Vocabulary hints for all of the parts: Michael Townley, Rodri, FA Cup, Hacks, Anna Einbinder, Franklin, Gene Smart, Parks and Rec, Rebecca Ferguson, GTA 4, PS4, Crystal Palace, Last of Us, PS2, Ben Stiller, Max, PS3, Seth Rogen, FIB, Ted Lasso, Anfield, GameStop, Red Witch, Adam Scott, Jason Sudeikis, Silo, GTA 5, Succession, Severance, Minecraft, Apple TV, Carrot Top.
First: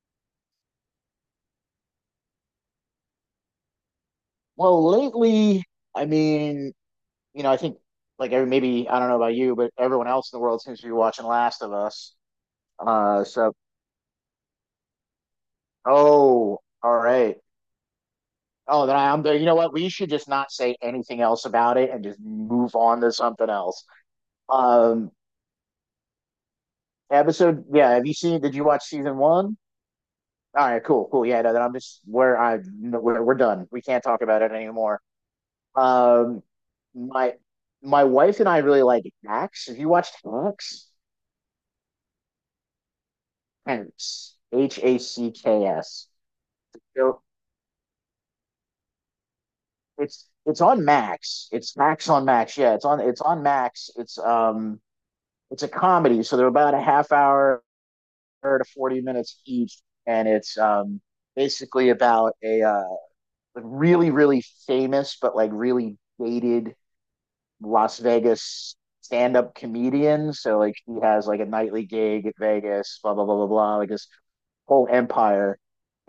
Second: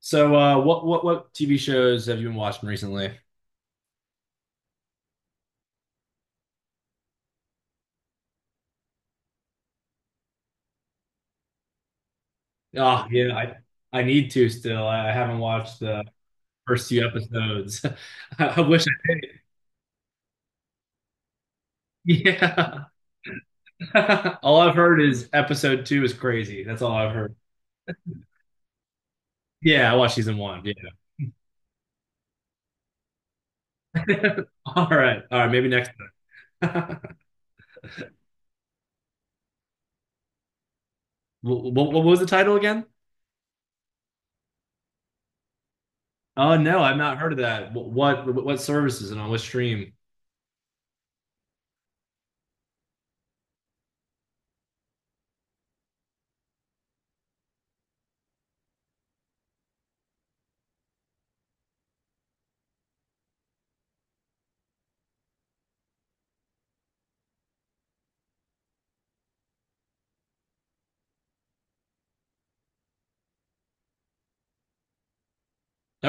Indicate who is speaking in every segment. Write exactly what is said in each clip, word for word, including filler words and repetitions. Speaker 1: So, uh, what what what T V shows have you been watching recently?
Speaker 2: Well, lately, I mean, you know, I think like every maybe I don't know about you, but everyone else in the world seems to be watching Last of Us.
Speaker 1: Oh,
Speaker 2: Uh,
Speaker 1: yeah,
Speaker 2: so
Speaker 1: I I need to still. I, haven't watched the
Speaker 2: oh,
Speaker 1: first
Speaker 2: all
Speaker 1: few
Speaker 2: right.
Speaker 1: episodes. I wish
Speaker 2: Oh, then I,
Speaker 1: I,
Speaker 2: I'm there. You know what? We should just not say anything else about it and just move
Speaker 1: yeah.
Speaker 2: on to something else.
Speaker 1: All I've heard
Speaker 2: Um,
Speaker 1: is episode two is crazy. That's all I've heard.
Speaker 2: Episode, yeah. Have you seen? Did you watch season one?
Speaker 1: Yeah, I watched season one.
Speaker 2: All
Speaker 1: Yeah.
Speaker 2: right, cool, cool. Yeah, no, then I'm just where I no, we're, we're done. We can't talk about it
Speaker 1: All
Speaker 2: anymore.
Speaker 1: right. All right, maybe next
Speaker 2: Um,
Speaker 1: time.
Speaker 2: my my wife and I really like Hacks. Have you watched Hacks?
Speaker 1: What, what, what was the title again?
Speaker 2: Hacks. H A C K S.
Speaker 1: Oh no, I've not
Speaker 2: So
Speaker 1: heard of that. Wh- What what, what services and on what stream?
Speaker 2: it's it's on Max. It's Max on Max. Yeah, it's on it's on Max. It's um it's a comedy, so they're about a half hour to forty minutes each, and it's um basically about a uh, really really famous but like really dated Las Vegas stand-up comedian. So like he has like a nightly gig at Vegas, blah blah blah blah blah. Like this whole empire,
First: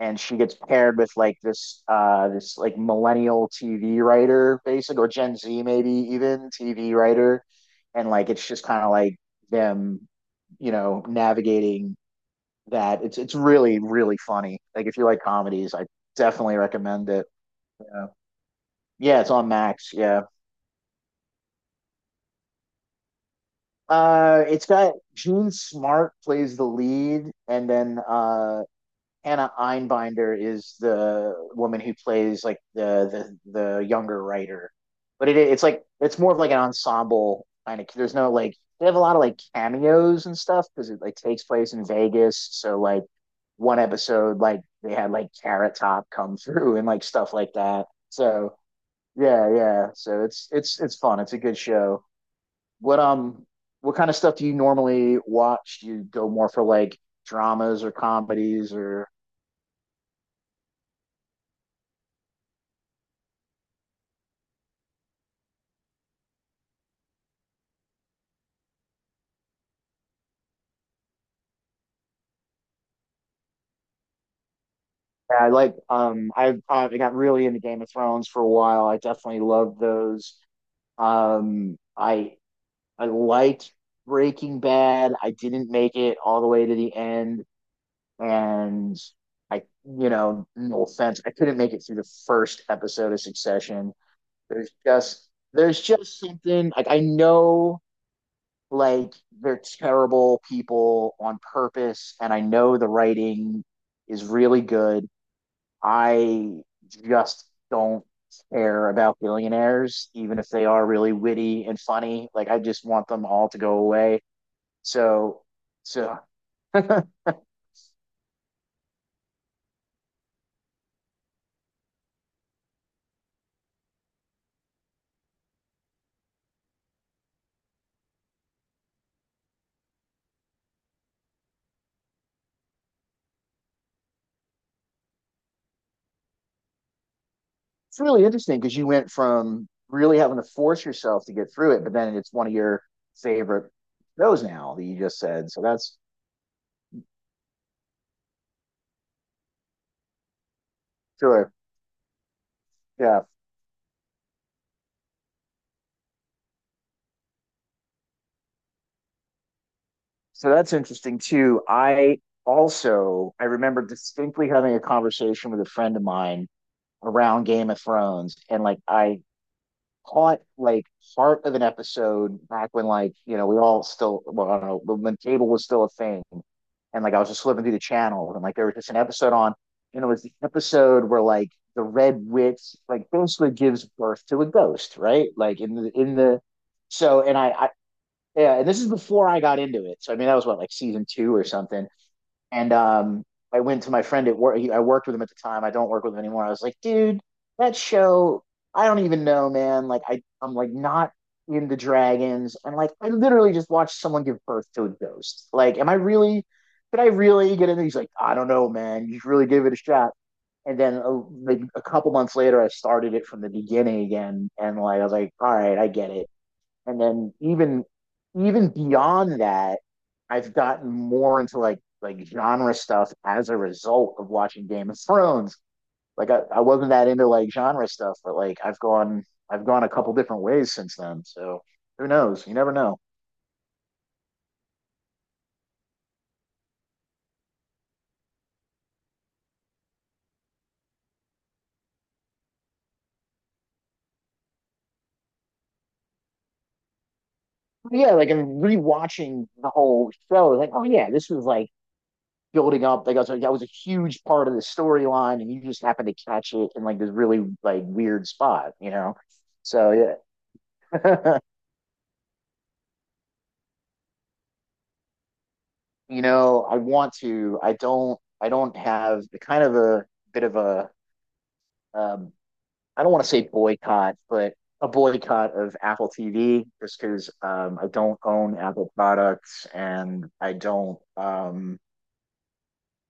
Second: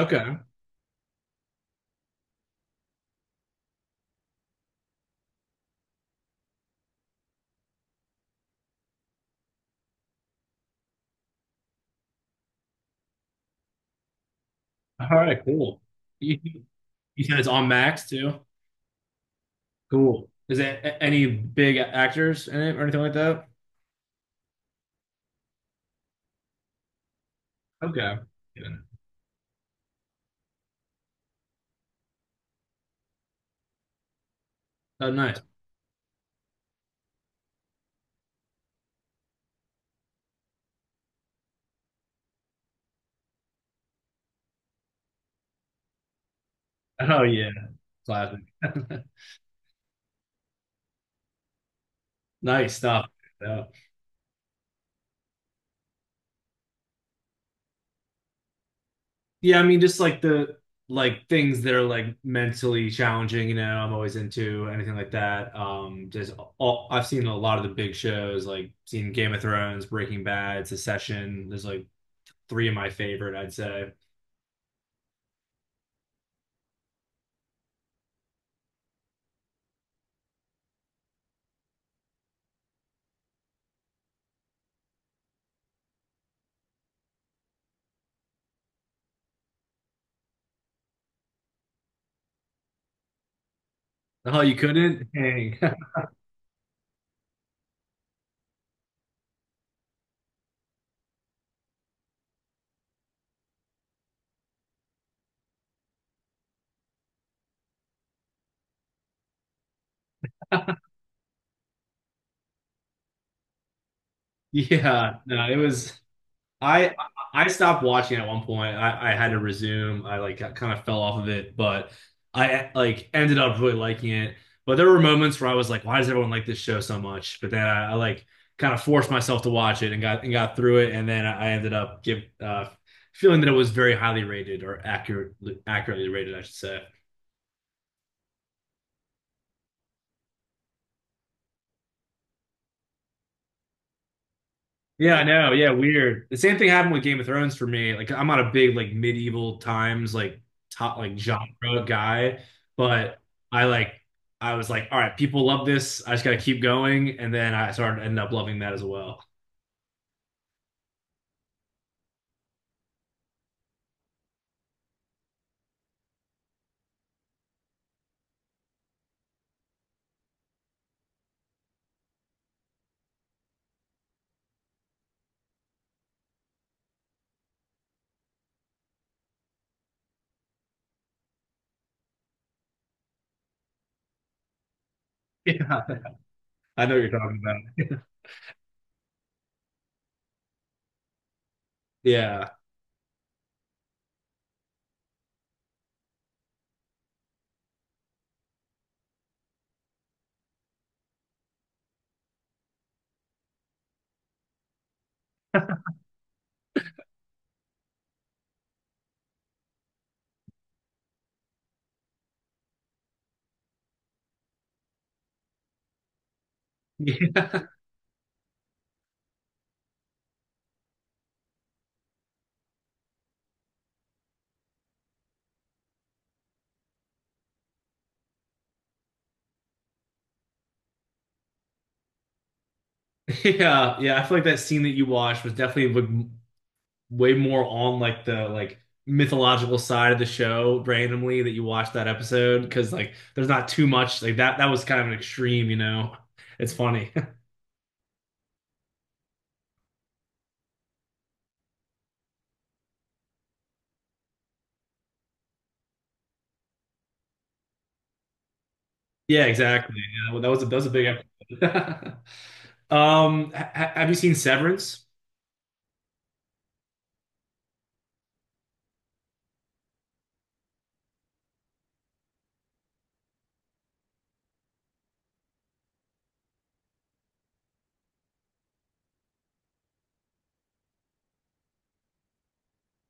Speaker 2: and she gets paired with like this uh this like millennial T V writer basic or Gen Z maybe even T V writer, and like it's just kind of like them, you know, navigating that. It's it's really really funny. Like if you
Speaker 1: All
Speaker 2: like
Speaker 1: right,
Speaker 2: comedies,
Speaker 1: cool.
Speaker 2: I
Speaker 1: You,
Speaker 2: definitely recommend
Speaker 1: you
Speaker 2: it.
Speaker 1: said it's on
Speaker 2: Yeah,
Speaker 1: Max too?
Speaker 2: yeah it's on Max, yeah.
Speaker 1: Cool. Is there a- any big actors in it or anything like that?
Speaker 2: Uh, it's got Gene Smart plays the lead, and then
Speaker 1: Okay.
Speaker 2: uh
Speaker 1: Yeah.
Speaker 2: Anna Einbinder is the woman who plays like the the, the younger writer,
Speaker 1: Oh,
Speaker 2: but it,
Speaker 1: nice.
Speaker 2: it's like it's more of like an ensemble kind of. There's no like they have a lot of like cameos and stuff because it like takes place in Vegas. So like one episode, like they had like Carrot Top come through and like
Speaker 1: Oh,
Speaker 2: stuff
Speaker 1: yeah.
Speaker 2: like that.
Speaker 1: Classic.
Speaker 2: So yeah, yeah. So it's it's it's fun. It's a good show.
Speaker 1: Nice
Speaker 2: What
Speaker 1: stuff.
Speaker 2: um
Speaker 1: Yeah.
Speaker 2: what kind of stuff do you normally watch? Do you go more for like dramas or comedies or
Speaker 1: Yeah, I mean, just like the like things that are like mentally challenging, you know, I'm always into anything like that. Um, just all I've seen a lot of the big shows, like seen Game of Thrones, Breaking Bad, Succession. There's like three of my favorite, I'd say.
Speaker 2: Yeah, I like um I uh, I got really into Game of Thrones for a while. I definitely loved those. Um I I liked Breaking Bad. I didn't make it all the way to the end, and I, you know, no offense, I couldn't make it through the first episode of Succession.
Speaker 1: Oh, you
Speaker 2: There's
Speaker 1: couldn't?
Speaker 2: just
Speaker 1: Dang.
Speaker 2: there's just something like I know, like they're terrible people on purpose, and I know the writing is really good. I just don't care about billionaires, even if they are really witty and funny. Like I just want them all to go away.
Speaker 1: Yeah,
Speaker 2: So,
Speaker 1: no, it was.
Speaker 2: so
Speaker 1: I
Speaker 2: it's
Speaker 1: I stopped watching at one point. I, I had to resume. I like kind of fell off of it, but I like ended up really liking it. But there were moments where I was like, why does everyone like this show so much? But then I, I like kind of forced myself to watch it and got and got through it, and then I ended up give uh, feeling that it was very highly rated or accurate accurately rated, I should say.
Speaker 2: really interesting because you went from really having to force yourself to get through it, but then it's one of your favorite shows now that you
Speaker 1: Yeah,
Speaker 2: just
Speaker 1: I
Speaker 2: said.
Speaker 1: know.
Speaker 2: So
Speaker 1: Yeah,
Speaker 2: that's
Speaker 1: weird. The same thing happened with Game of Thrones for me. Like, I'm not a big like medieval times like top like
Speaker 2: sure,
Speaker 1: genre guy, but
Speaker 2: yeah.
Speaker 1: I like I was like, all right, people love this. I just got to keep going, and then I started ended up loving that as well.
Speaker 2: So that's interesting too. I also I remember distinctly having a conversation with a friend of mine around Game of Thrones, and like I caught like part of an episode back when, like, you know, we all still well I don't know when cable was still a thing, and like I was just flipping through the channel and like there was just an episode on, and it was the episode where like the Red Witch like basically gives birth to a ghost, right? Like in
Speaker 1: Yeah,
Speaker 2: the in the
Speaker 1: I know what you're
Speaker 2: so and
Speaker 1: talking
Speaker 2: I, I
Speaker 1: about.
Speaker 2: yeah, and this is before I got into it. So I mean that was what, like season two or something.
Speaker 1: Yeah.
Speaker 2: And um, I went to my friend at work. I worked with him at the time. I don't work with him anymore. I was like, dude, that show, I don't even know, man. Like, I, I'm like not into dragons. And like, I literally just watched someone give birth to a ghost. Like, am I really, could I really get into it? He's like, I don't know, man. You should really give it a shot. And then a, like a couple months later, I started it from the beginning again. And like, I was like, all right, I get it, and then
Speaker 1: Yeah,
Speaker 2: even even beyond that, I've gotten more into like like genre stuff as a result of watching Game of Thrones. Like I, I wasn't that into like genre stuff, but like I've gone I've gone a couple different ways since then. So who knows? You never know.
Speaker 1: yeah, yeah. I feel like that scene that you watched was definitely like way more on like the like mythological side of the show randomly that you watch that episode because like there's not too much like that, that was kind of an extreme, you know, it's funny.
Speaker 2: But yeah, like I'm rewatching the whole show. Like, oh yeah, this was like building up. Like I was like, that was a huge part of the storyline, and you just happened to catch it in like this really like weird spot, you know?
Speaker 1: Yeah,
Speaker 2: So
Speaker 1: exactly. Yeah, well, that was a that was a big
Speaker 2: yeah.
Speaker 1: episode. Um ha ha- have you seen Severance?
Speaker 2: You know, I want to. I don't. I don't have the kind of a bit of a. Um, I don't want to say boycott, but a boycott of Apple T V just because um, I don't own Apple products, and I don't. Um,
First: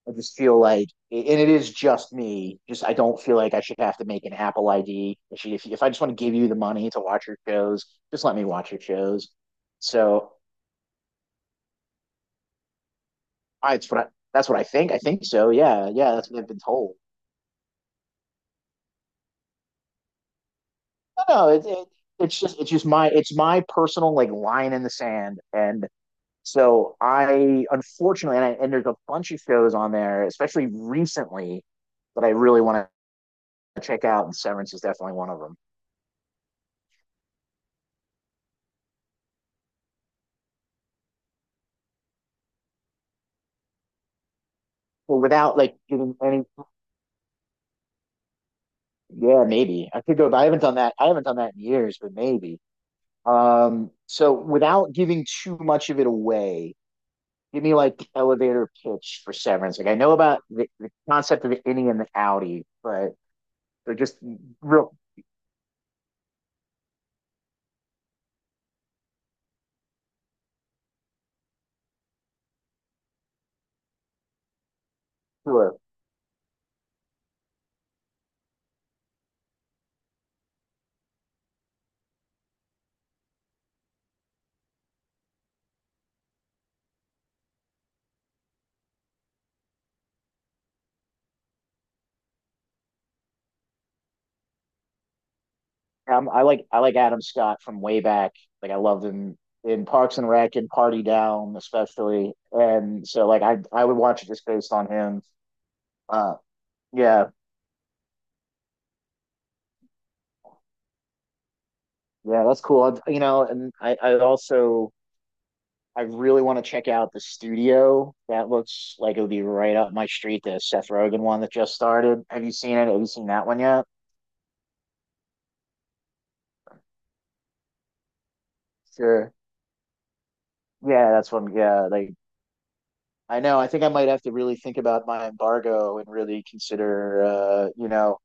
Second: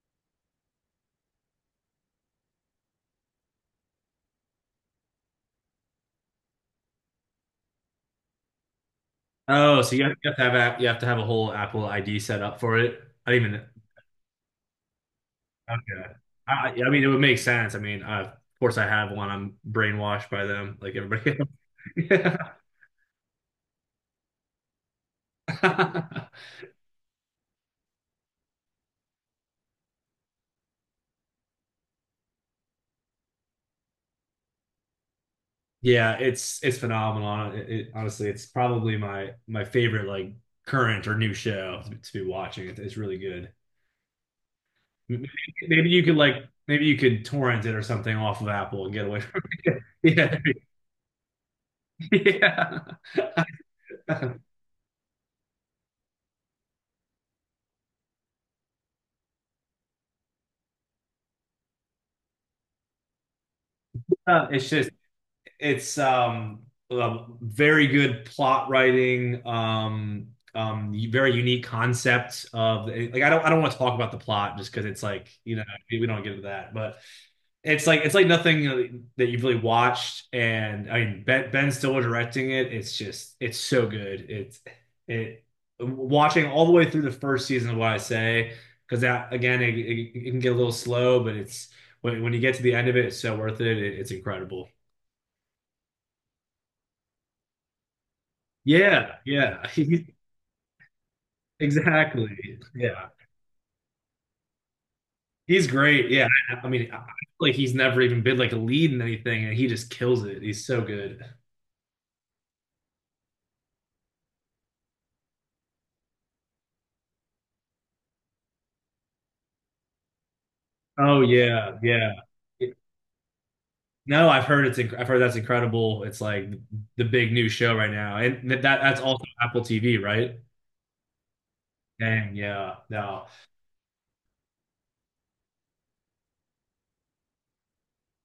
Speaker 2: I just feel like, and it is just me. Just I don't feel like I should have to make an Apple I D. If you- if I just want to give you the money to watch your shows, just let me watch your shows.
Speaker 1: Oh, so you have, you
Speaker 2: So
Speaker 1: have to have app you have to have a whole Apple I D set up for it, I didn't even,
Speaker 2: I, it's what I, that's what I think. I think so. Yeah,
Speaker 1: okay.
Speaker 2: yeah. That's what I've been
Speaker 1: I, I
Speaker 2: told.
Speaker 1: mean it would make sense. I mean, uh, of course I have one, I'm brainwashed by them like
Speaker 2: No,
Speaker 1: everybody
Speaker 2: no, it, it,
Speaker 1: else.
Speaker 2: it's just it's just my it's my personal like line in the sand, and
Speaker 1: Yeah.
Speaker 2: so I unfortunately and, I, and there's a bunch of shows on there, especially recently, that I really want to check out, and Severance is definitely one of them.
Speaker 1: Yeah, it's it's phenomenal. It, it- honestly, it's probably my my favorite like current or new show to, to be watching. It, it's really good.
Speaker 2: But
Speaker 1: M-
Speaker 2: without like
Speaker 1: Maybe you
Speaker 2: getting
Speaker 1: could
Speaker 2: any,
Speaker 1: like maybe you could torrent it or something off of Apple and get away from
Speaker 2: yeah,
Speaker 1: it.
Speaker 2: maybe I could go. But
Speaker 1: Yeah,
Speaker 2: I haven't done that. I haven't done that in years, but maybe. Um,
Speaker 1: yeah.
Speaker 2: so without giving too much of it away, give me like the elevator pitch for Severance. Like I know about the, the concept of the innie and the outie, but or just
Speaker 1: Uh, it's just
Speaker 2: real
Speaker 1: it's um uh, very good plot writing, um um very unique concept of like, I don't I don't want to talk about the plot just because it's like, you know,
Speaker 2: Sure.
Speaker 1: we don't get into that. But it's like, it's like nothing, you know, that you've really watched. And I mean, Ben Ben Stiller directing it, it's just it's so good, it's it watching all the way through the first season of what I say, because that again, it, it, it can get a little slow, but it's when, when you get to the end of it, it's so worth it, it it's incredible.
Speaker 2: Um, I like I like Adam Scott from way back. Like I loved
Speaker 1: Yeah,
Speaker 2: him
Speaker 1: yeah,
Speaker 2: in
Speaker 1: he,
Speaker 2: Parks and Rec and Party Down,
Speaker 1: exactly.
Speaker 2: especially. And
Speaker 1: Yeah,
Speaker 2: so like I I would watch it just based on him.
Speaker 1: he's great. Yeah,
Speaker 2: Uh,
Speaker 1: I, I mean, I, I feel
Speaker 2: yeah,
Speaker 1: like he's never even been like a lead in anything, and he just kills it. He's so good.
Speaker 2: yeah, that's cool. I you know, and I I also I really want to check out the studio. That looks like it would be right up my street. The Seth Rogen
Speaker 1: Oh
Speaker 2: one that just
Speaker 1: yeah, yeah.
Speaker 2: started. Have you
Speaker 1: It-
Speaker 2: seen it? Have you seen that one yet?
Speaker 1: No, I've heard it's inc- I've heard that's incredible. It's like the big new show right now, and that that's also
Speaker 2: Sure.
Speaker 1: Apple T V, right?
Speaker 2: Yeah, that's one. Yeah, like
Speaker 1: Dang, yeah, no,
Speaker 2: I know. I think I might have to really think about my embargo and really consider, uh, you know,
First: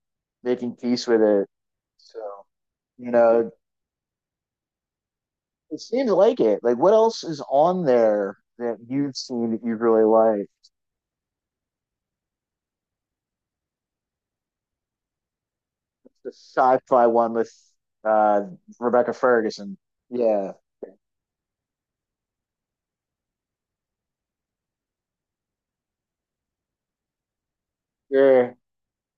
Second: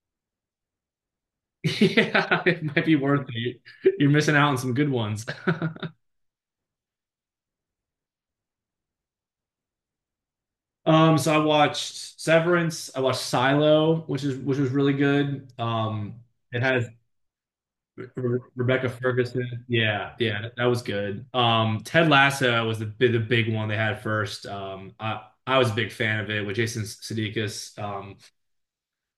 Speaker 2: making peace with it. So,
Speaker 1: yeah, it might be
Speaker 2: you
Speaker 1: worth
Speaker 2: know,
Speaker 1: it. You're missing out on some good ones.
Speaker 2: it seems like it. Like, what else is on there that you've seen that you really like?
Speaker 1: Um, so I watched Severance. I watched Silo, which is which was really good. Um,
Speaker 2: The
Speaker 1: it has
Speaker 2: sci-fi one with
Speaker 1: Re-
Speaker 2: uh,
Speaker 1: Rebecca
Speaker 2: Rebecca
Speaker 1: Ferguson.
Speaker 2: Ferguson.
Speaker 1: Yeah, yeah,
Speaker 2: Yeah.
Speaker 1: that was good. Um, Ted Lasso was the bi- the big one they had first. Um, I I was a big fan of it with Jason Sudeikis. Um,
Speaker 2: Yeah.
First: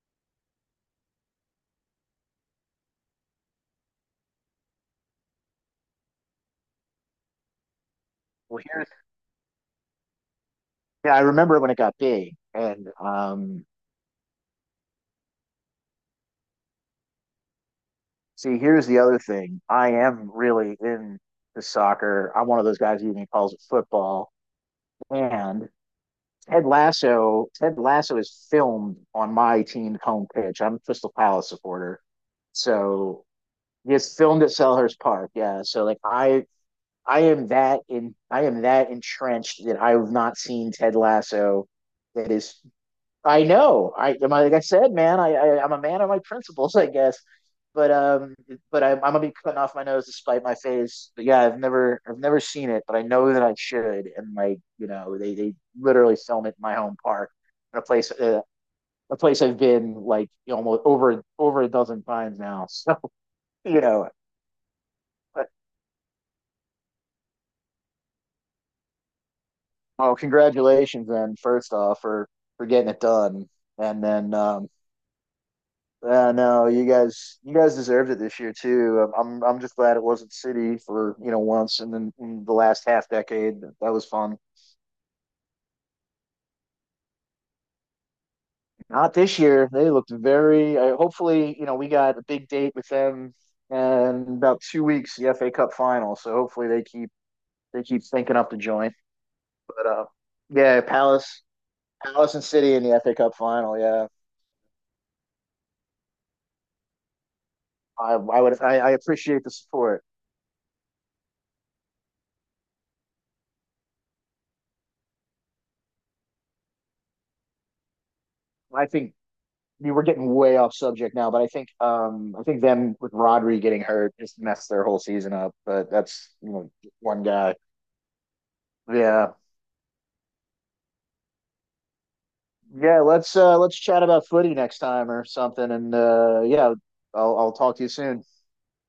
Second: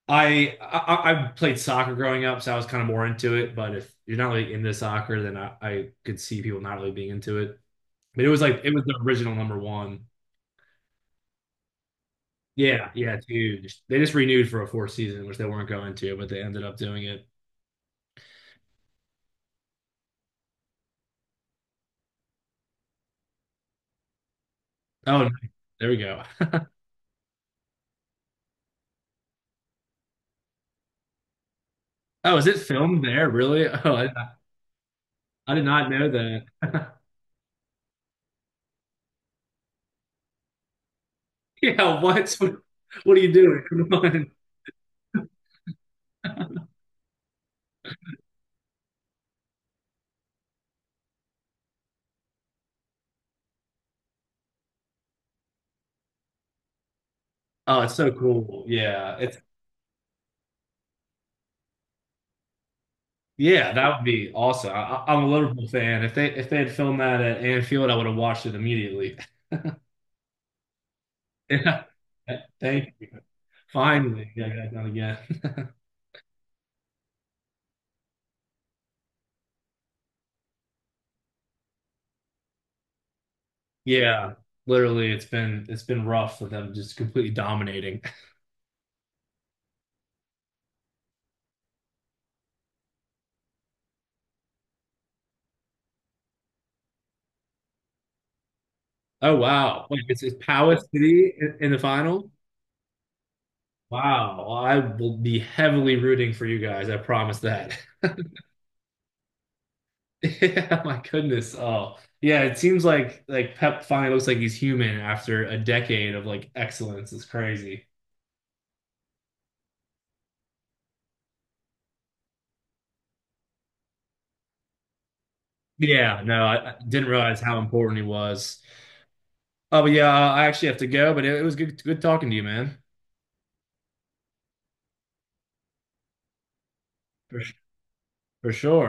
Speaker 1: I, I I played soccer growing up, so I was kind of more into it. But if you're not really into soccer, then I, I could see people not really being into it. But it was like
Speaker 2: Well,
Speaker 1: it was
Speaker 2: here's,
Speaker 1: the original number one.
Speaker 2: yeah, I remember when it got big. And
Speaker 1: Yeah, yeah, it's
Speaker 2: um,
Speaker 1: huge. They just renewed for a fourth season, which they weren't going to, but they ended up doing it.
Speaker 2: see, here's the other thing. I am really into soccer. I'm one of those guys who even calls it football.
Speaker 1: Oh,
Speaker 2: And
Speaker 1: there we go.
Speaker 2: Ted Lasso, Ted Lasso is filmed on my team's home pitch. I'm a Crystal Palace supporter.
Speaker 1: Oh, is it filmed
Speaker 2: So
Speaker 1: there? Really? Oh, I
Speaker 2: it's filmed at Selhurst Park.
Speaker 1: I
Speaker 2: Yeah.
Speaker 1: did
Speaker 2: So
Speaker 1: not
Speaker 2: like
Speaker 1: know
Speaker 2: I
Speaker 1: that.
Speaker 2: I am that in I am that entrenched that I have not seen Ted Lasso.
Speaker 1: Yeah,
Speaker 2: That
Speaker 1: what?
Speaker 2: is
Speaker 1: What are you
Speaker 2: I
Speaker 1: doing? Come
Speaker 2: know. I
Speaker 1: on.
Speaker 2: like I said, man. I, I I'm a man of my principles, I guess. But um, but I, I'm gonna be cutting off my nose to spite my face. But yeah, I've never I've never seen it, but I know that I should. And like you know, they they literally film it in my home park, in
Speaker 1: Oh,
Speaker 2: a
Speaker 1: it's so
Speaker 2: place uh,
Speaker 1: cool. Yeah,
Speaker 2: a
Speaker 1: it's
Speaker 2: place I've been like, you know, almost over over a dozen times now.
Speaker 1: yeah,
Speaker 2: So you
Speaker 1: that would
Speaker 2: know,
Speaker 1: be awesome. I, I- am a
Speaker 2: but,
Speaker 1: Liverpool fan. If they if they had filmed that at Anfield, I would have watched it immediately.
Speaker 2: oh, congratulations then, first
Speaker 1: Yeah.
Speaker 2: off, for for getting
Speaker 1: Thank
Speaker 2: it
Speaker 1: you.
Speaker 2: done, and
Speaker 1: Finally,
Speaker 2: then
Speaker 1: yeah,
Speaker 2: um.
Speaker 1: yeah, not again.
Speaker 2: Uh, no, you guys, you guys deserved it this year too. Um, I'm, I'm just glad it wasn't City for you know once, and then in the last half decade that was
Speaker 1: Yeah,
Speaker 2: fun.
Speaker 1: literally, it's been it's been rough for them, just completely dominating.
Speaker 2: Not this year. They looked very. Uh, hopefully, you know, we got a big date with them, and about two weeks the F A Cup final. So hopefully they keep they keep thinking up the joint.
Speaker 1: Oh
Speaker 2: But
Speaker 1: wow, wait,
Speaker 2: uh,
Speaker 1: it's, it's Power
Speaker 2: yeah,
Speaker 1: City
Speaker 2: Palace,
Speaker 1: in, in the final.
Speaker 2: Palace and City in the F A Cup final. Yeah,
Speaker 1: Wow, I will be heavily rooting for you guys. I promise that.
Speaker 2: I, I would, I, I appreciate the support.
Speaker 1: Yeah, my goodness. Oh, yeah. It seems like like Pep finally looks like he's human after a decade of like excellence. It's crazy.
Speaker 2: I think we were getting way off subject now, but I think um I think them with Rodri getting hurt just messed their whole season up. But
Speaker 1: Yeah,
Speaker 2: that's
Speaker 1: no,
Speaker 2: you
Speaker 1: I,
Speaker 2: know
Speaker 1: I didn't
Speaker 2: one
Speaker 1: realize
Speaker 2: guy.
Speaker 1: how important he was.
Speaker 2: Yeah.
Speaker 1: Oh, but yeah, I actually have to go. But it, it was good, good talking to you, man.
Speaker 2: Yeah, let's uh let's chat about footy next time or something. And uh yeah, I'll
Speaker 1: For,
Speaker 2: I'll talk to you soon.
Speaker 1: for sure.